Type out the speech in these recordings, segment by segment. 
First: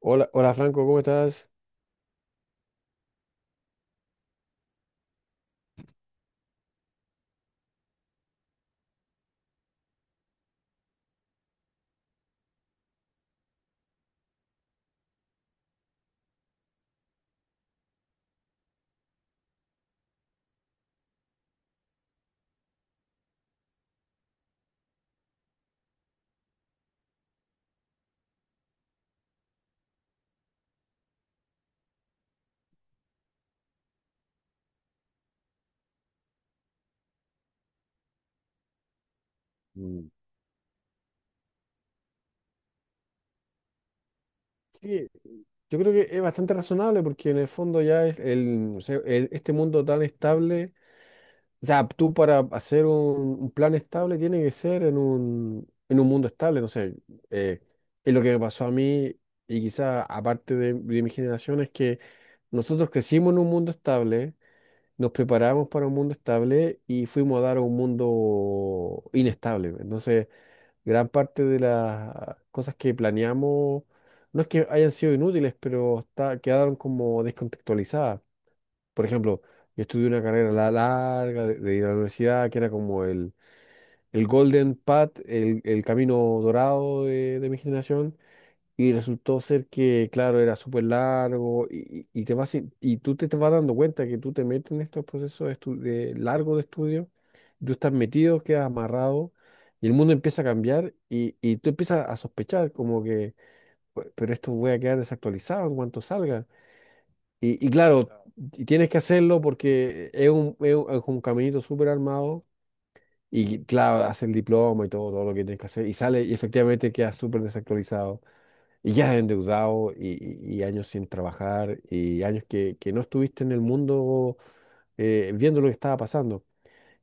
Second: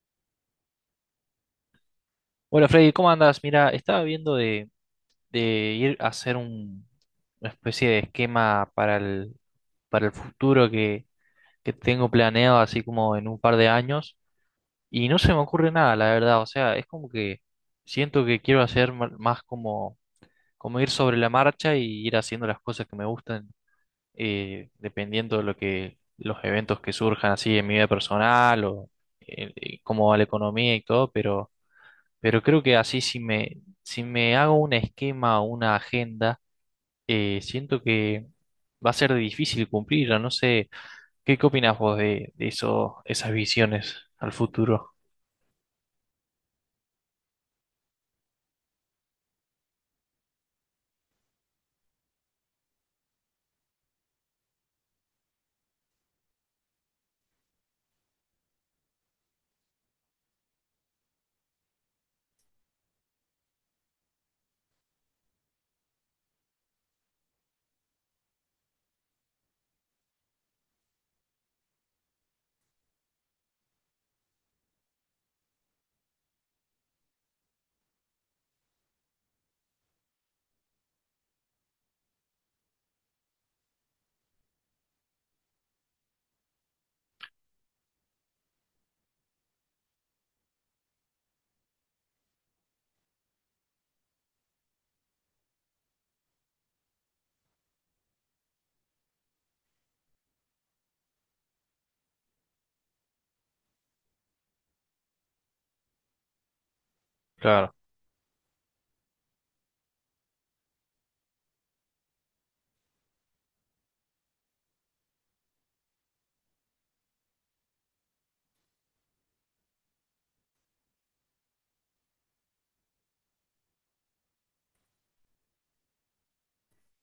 Hola, hola Franco, ¿cómo estás? Hola Freddy, ¿cómo andas? Mira, estaba viendo de ir a hacer una especie de esquema para para el futuro que tengo planeado, así como en un par de años, y no se me ocurre nada, la verdad. O sea, es como que siento que quiero hacer más como ir sobre la marcha y ir haciendo las cosas que me gustan, dependiendo de lo que, los eventos que surjan así en mi vida personal o cómo va la economía y todo, pero. Pero creo que así si me hago un esquema o una agenda, siento que va a ser difícil Mm, cumplirla. No sé, ¿qué, qué opinás vos de eso, esas visiones al futuro? sí, yo creo que es bastante razonable porque en el fondo ya es el, o sea, este mundo tan estable, o sea, tú para hacer un plan estable tiene que ser en en un mundo estable, no sé, eh, es lo que me pasó a mí y quizá aparte de mi generación es que nosotros crecimos en un mundo estable, nos preparamos para un mundo estable y fuimos a dar a un mundo inestable. Entonces, gran parte de las cosas que planeamos no es que hayan sido inútiles, pero está, quedaron como descontextualizadas. Por ejemplo, yo estudié una carrera larga de ir a la universidad, que era como el golden path, el camino dorado de mi generación, y resultó ser que, claro, era súper largo y te vas, y tú te, te vas dando cuenta que tú te metes en estos procesos de de largos de estudio, tú estás metido, quedas amarrado y el mundo empieza a cambiar y tú empiezas a sospechar como que, pero esto voy a quedar desactualizado en cuanto salga." Y Claro. claro, claro, y tienes que hacerlo porque es un, es un, es un caminito súper armado y claro, haces el diploma y todo, todo lo que tienes que hacer y sale y efectivamente quedas súper desactualizado. Y ya endeudado y, y años sin trabajar y años que no estuviste en el mundo viendo lo que estaba pasando.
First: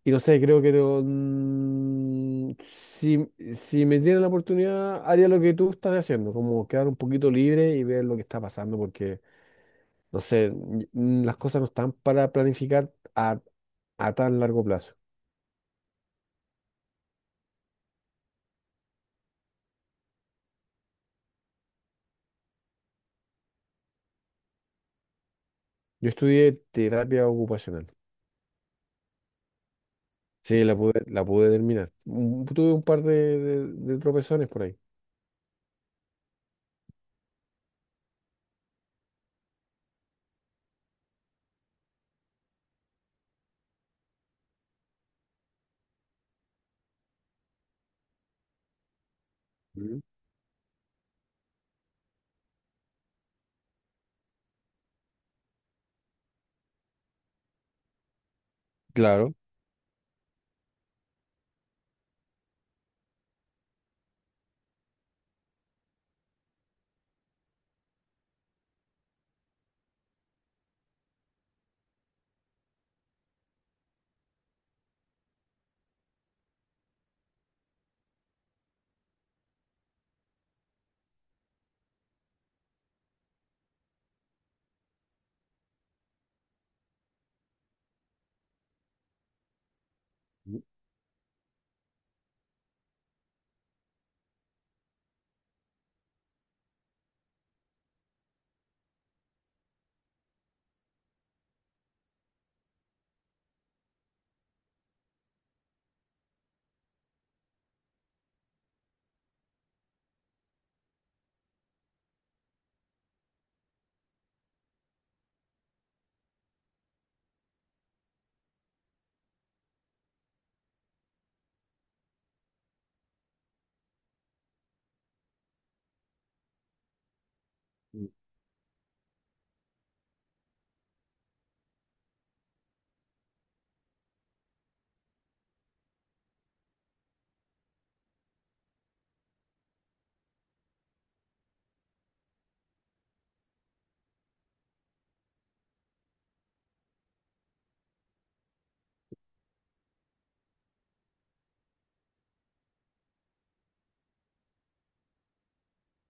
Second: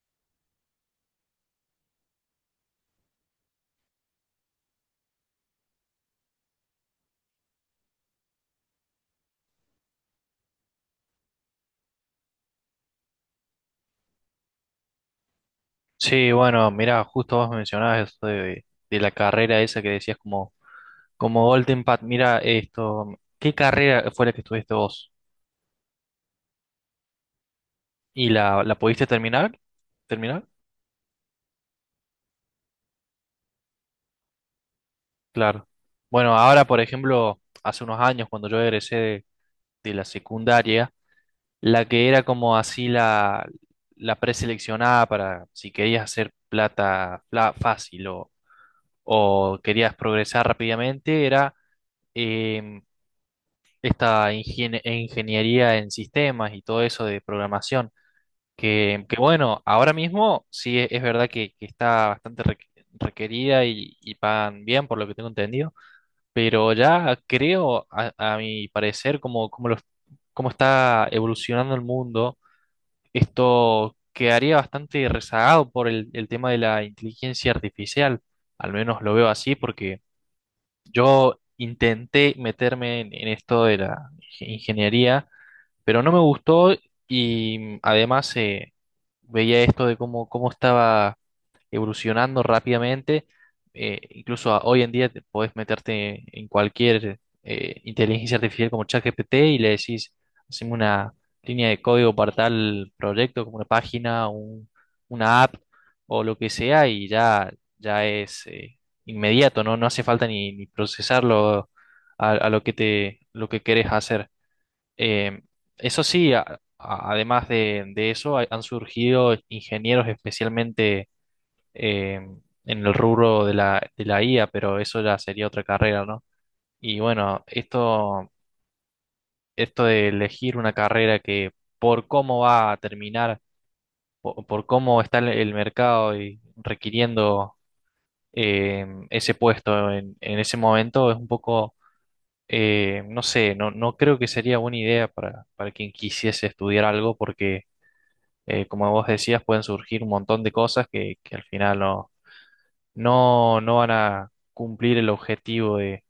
Y no sé, creo que no, si, si me dieran la oportunidad, haría lo que tú estás haciendo, como quedar un poquito libre y ver lo que está pasando, porque, no sé, las cosas no están para planificar a, a tan largo plazo. Sí, bueno, mirá, justo vos mencionabas eso la carrera esa que decías como Golden Path. Mira esto, ¿qué carrera fue la que estudiaste vos? Yo estudié terapia ocupacional. ¿Y la pudiste terminar? ¿Terminar? Sí, la pude terminar. Mm, tuve un par de de tropezones por ahí. Claro. Bueno, ahora, por ejemplo, hace unos años cuando yo egresé de la secundaria, la que era como así la preseleccionada para si querías hacer plata fácil o querías Mm. progresar rápidamente era em, esta ingeniería en sistemas y todo eso de programación. Que Claro. bueno, ahora mismo sí es verdad que está bastante requerida y pagan bien por lo que tengo entendido, pero ya creo, a mi parecer, los- cómo está evolucionando el mundo, esto quedaría bastante rezagado por el tema de la inteligencia artificial. Al menos lo veo así porque yo intenté meterme en esto de la ingeniería, pero no me gustó y además veía esto de cómo, cómo estaba evolucionando rápidamente. Incluso hoy en día te podés meterte en cualquier inteligencia artificial como ChatGPT y le decís, haceme una línea de código para tal proyecto, como una página, una app o lo que sea, ya es inmediato, ¿no? No hace falta ni procesarlo a lo que lo que querés hacer. Eh, eso sí, además de eso, han surgido ingenieros especialmente eh, en el rubro de de la IA, pero eso ya sería otra carrera, ¿no? Y bueno, esto de elegir una carrera que por cómo va a terminar, cómo está el mercado y requiriendo ese puesto en ese momento, es un poco, no sé, no creo que sería buena idea para quien quisiese estudiar algo porque... como vos decías, pueden surgir un montón de cosas que al final no van a cumplir el objetivo de,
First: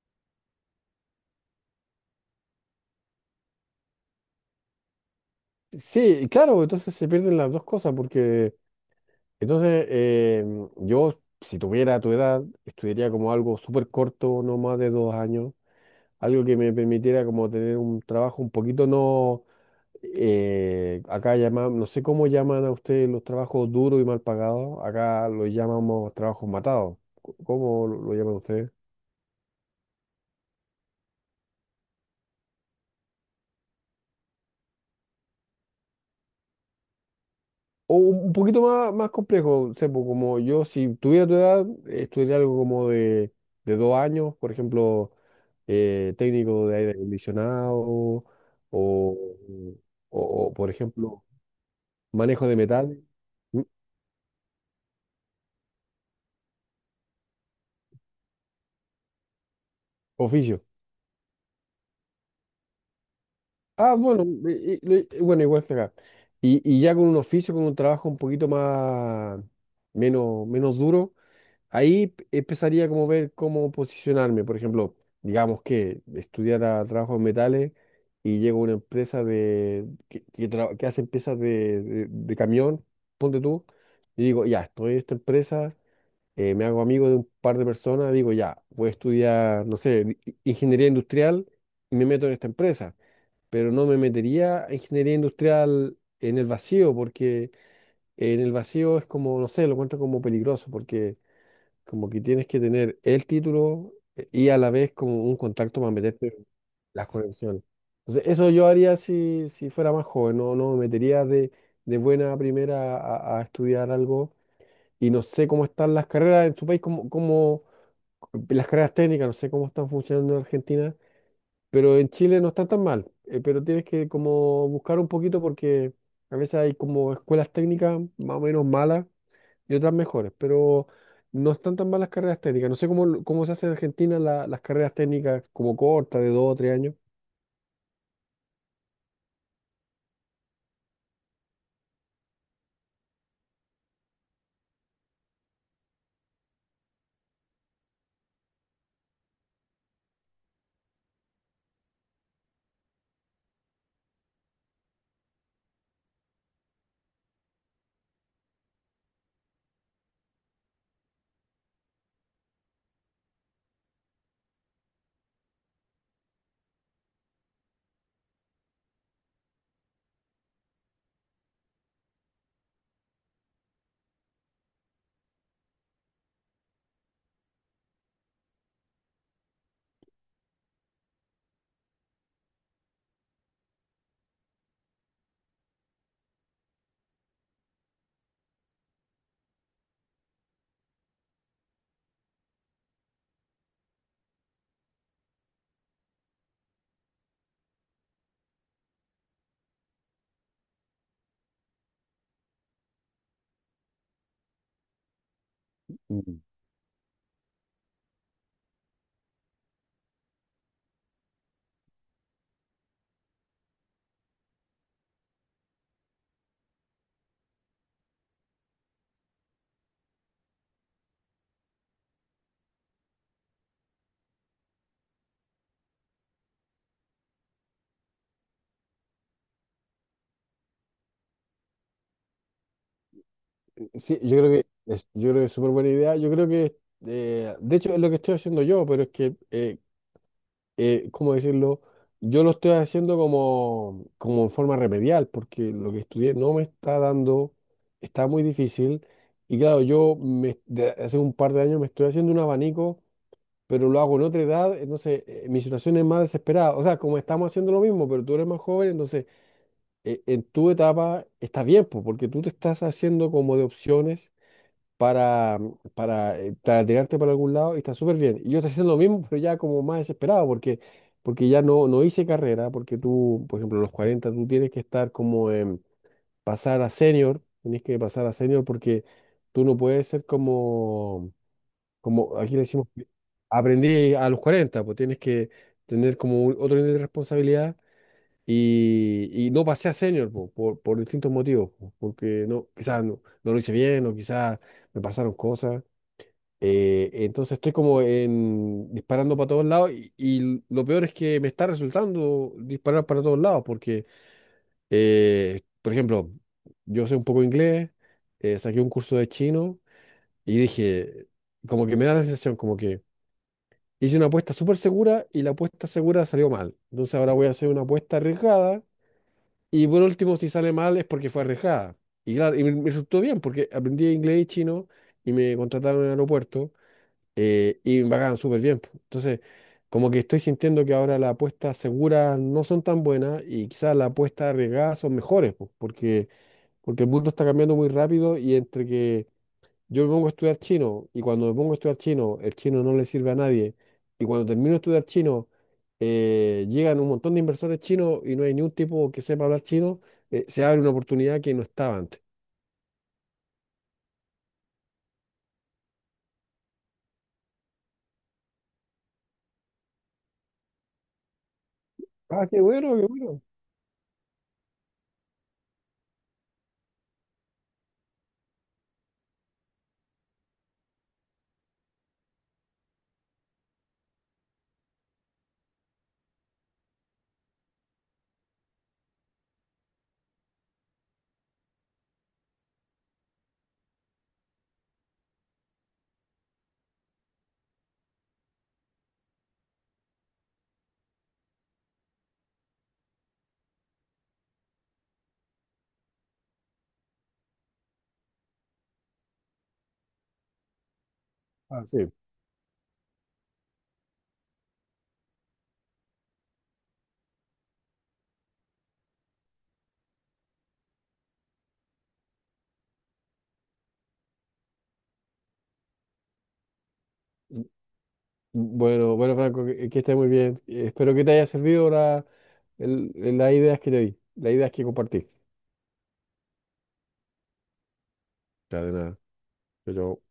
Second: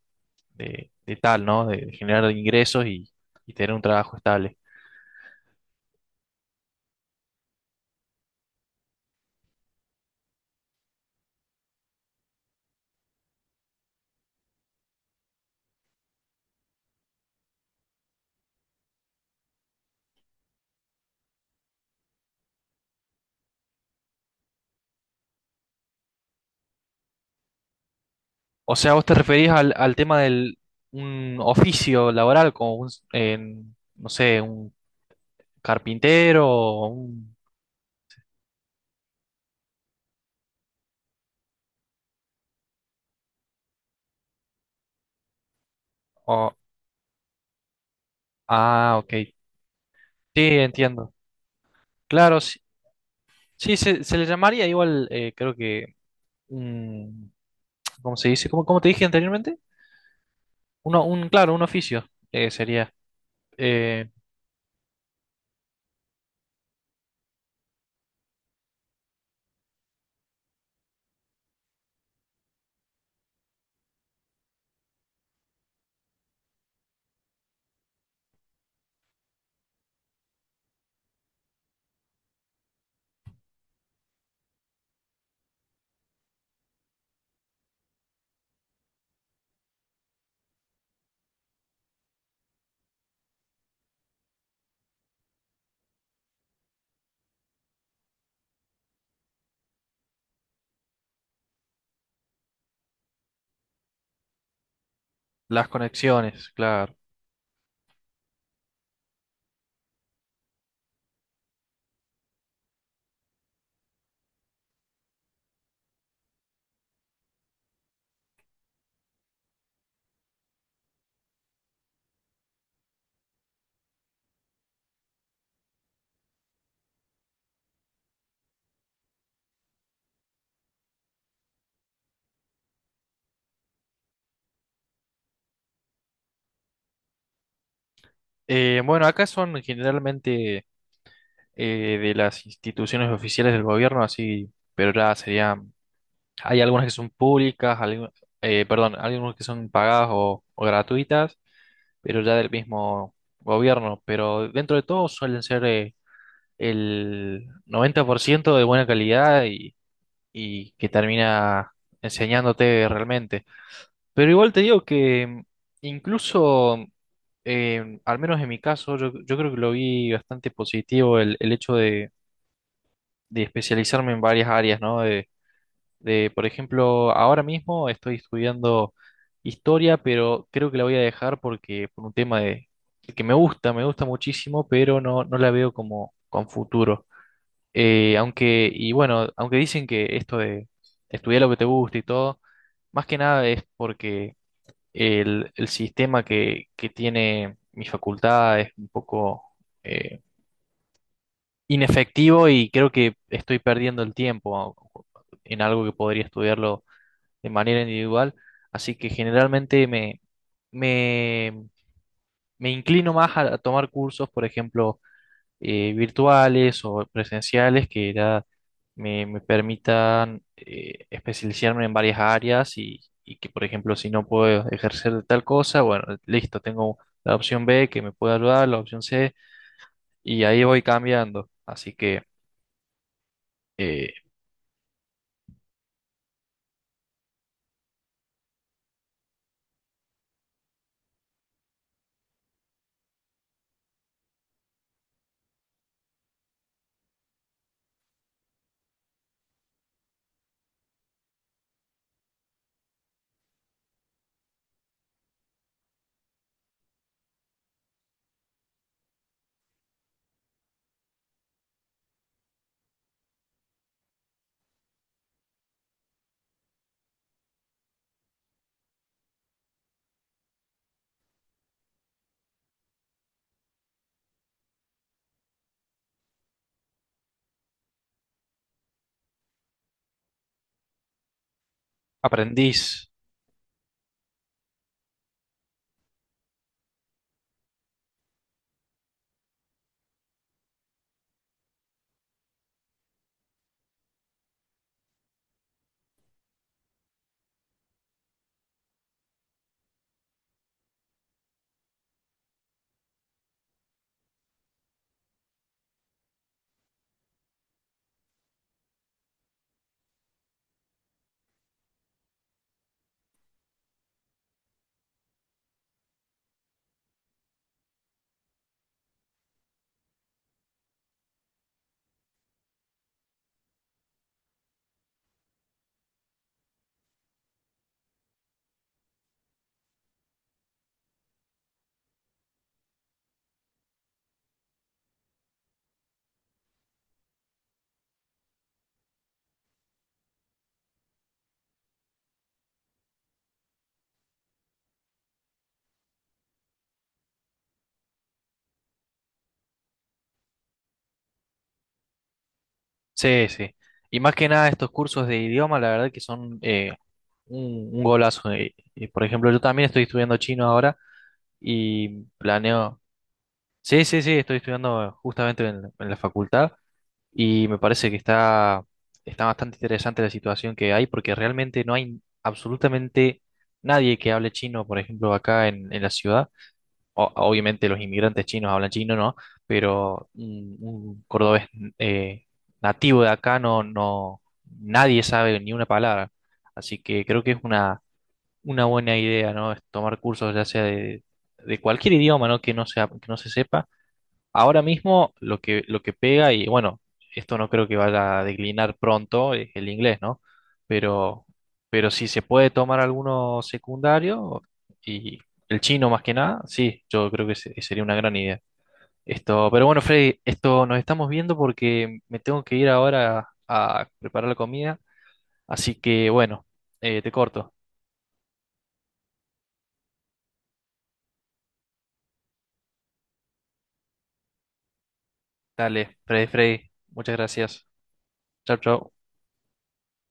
de tal, ¿no? De generar ingresos y tener un trabajo estable. Sí, claro, entonces se pierden las dos cosas, porque entonces yo, si tuviera tu edad, estudiaría como algo súper corto, no más de dos años, algo que me permitiera como tener un trabajo un poquito no, acá llaman, no sé cómo llaman a ustedes los trabajos duros y mal pagados, acá los llamamos trabajos matados, ¿cómo lo llaman ustedes? O sea, vos te referís al, al tema del un oficio laboral como un, en, no sé, un carpintero o un... O un poquito más, más complejo, Sepo, como yo, si tuviera tu edad, estudiaría algo como de dos años, por ejemplo, o- técnico de aire acondicionado ah, ok. o, Sí, o, por entiendo. ejemplo, Claro, manejo de sí, metal, mm, sí, se le llamaría igual, creo que un... ¿Cómo se dice? ¿Cómo, cómo te dije anteriormente? oficio. Claro, un oficio sería. Ah, eh, bueno, bueno, igual que acá. Y ya con un oficio, con un trabajo un poquito más, menos, menos duro, ahí empezaría como ver cómo posicionarme. Por ejemplo, digamos que estudiara trabajo en metales y llego a una empresa de que que hace piezas de, de camión, ponte tú, y digo, ya, estoy en esta empresa, me hago amigo de un par de personas, digo, ya, voy a estudiar, no sé, ingeniería industrial y me meto en esta empresa. Pero no me metería a ingeniería industrial en el vacío, porque en el vacío es como, no sé, lo cuento como peligroso, porque como que tienes que tener el título y a la vez como un Las contacto para meterte en conexiones, claro. las conexiones. Entonces, eso yo haría si, si fuera más joven, no, no me metería de buena primera a estudiar algo y no sé cómo están las carreras en su país, como, como las carreras técnicas, no sé cómo están funcionando en Argentina, pero en Chile no están tan mal, pero tienes que como buscar un poquito porque a veces hay como escuelas técnicas más o menos malas y otras mejores, pero no están tan mal las carreras técnicas. No sé cómo, cómo se hace en Argentina las carreras técnicas como cortas, de dos o tres años. Bueno, acá son generalmente de las instituciones oficiales del gobierno, así, pero ya serían, hay algunas que son públicas, perdón, algunas que son pagadas o gratuitas, pero ya del mismo gobierno, pero dentro de todo suelen ser el 90% de buena calidad y que termina enseñándote realmente. Pero igual te digo que incluso, al menos en mi caso, yo creo que lo vi bastante positivo el hecho de especializarme en varias áreas, ¿no? De, por ejemplo, ahora mismo estoy estudiando historia, pero creo que la voy a dejar porque por un tema de que me gusta muchísimo, pero no la veo como con futuro. Aunque, y bueno, aunque dicen que esto de estudiar lo que te gusta y todo, más que nada es porque el sistema que tiene mi facultad es un poco eh, inefectivo y creo que estoy perdiendo el tiempo en algo que podría Mm. estudiarlo de manera individual. Así que generalmente me, me inclino más a tomar cursos, por ejemplo, virtuales o presenciales que ya me permitan especializarme en varias áreas y que, por ejemplo, si no puedo ejercer de tal cosa, bueno, listo, tengo la opción B que me puede ayudar, la opción C, y ahí voy cambiando. Así que eh, Sí, yo creo que es, yo creo que es súper buena idea. Yo creo que, de hecho, es lo que estoy haciendo yo, pero es que, ¿cómo decirlo? Yo lo estoy haciendo como, como en forma remedial, porque lo que estudié no me está dando, está muy difícil. Y claro, yo me, de hace un par de años me estoy haciendo un abanico pero lo hago en otra edad, entonces mi situación es más desesperada. O sea, como estamos haciendo lo mismo, pero tú eres más joven, entonces en tu etapa está bien, pues, porque tú te estás haciendo como de opciones para, para tirarte para algún lado y está súper bien. Y yo estoy haciendo lo mismo, pero ya como más desesperado, porque, porque ya no, no hice carrera, porque tú, por ejemplo, a los 40 tú tienes que estar como en pasar a senior, tienes que pasar a senior porque tú no puedes ser como... Como aquí le decimos, que aprendiz, aprendí a los 40 pues tienes que tener como otro nivel de responsabilidad y no pasé a senior po, por distintos motivos, po, porque no, quizás no, no lo hice bien o quizás me pasaron cosas. Entonces estoy como en, disparando para todos lados y lo peor es que me está resultando disparar para todos lados porque, por ejemplo, yo sé un poco inglés, saqué un curso de chino y dije, como que me da la sensación, como que hice una apuesta súper segura y la apuesta segura salió mal. Entonces ahora voy a hacer una apuesta arriesgada y por último, si sale mal es porque fue arriesgada. Y claro, y me resultó bien porque aprendí inglés y chino y me contrataron en el aeropuerto y me pagaban súper bien, po. Entonces, como que estoy sintiendo que ahora las apuestas seguras no son tan buenas y quizás las apuestas arriesgadas son mejores, po, porque, porque el mundo está cambiando muy rápido y entre que yo me pongo a estudiar chino y cuando me pongo a estudiar chino, el chino no le sirve a nadie. Y cuando termino de estudiar chino, llegan un montón de inversores chinos y no hay ni un tipo que sepa hablar chino, se abre una oportunidad que no estaba antes. sí, sí. Y más que nada estos cursos de idioma, la verdad que son un golazo. Por ejemplo, yo también estoy estudiando chino ahora y Ah, qué bueno, planeo qué bueno. sí, sí, sí, estoy estudiando justamente en la facultad y me parece que está, está bastante interesante la situación que hay porque realmente no hay absolutamente nadie que hable chino, por ejemplo, acá en la ciudad. Obviamente los inmigrantes chinos hablan chino, ¿no? Pero un cordobés eh, nativo de acá nadie sabe ni una palabra. Así que creo que es una buena idea, ¿no? Es tomar cursos ya sea de cualquier idioma, ¿no? Que no sea, que no se sepa. Ahora mismo lo lo que pega, y bueno, esto no creo que vaya a declinar pronto, es el inglés, ¿no? Pero, Ah, pero sí. si se puede tomar alguno secundario y el chino más que nada, sí, yo creo que sería una gran idea. Esto, pero bueno, Freddy, esto nos estamos viendo porque me tengo que ir ahora a preparar la comida, así que bueno, te corto. Bueno, bueno, Franco, que estés muy bien. Espero que te haya servido la, el- las ideas que te di, las ideas que compartí. Dale, Freddy, Freddy, muchas gracias. Chau, Ya, de chau. nada. Chao, chao.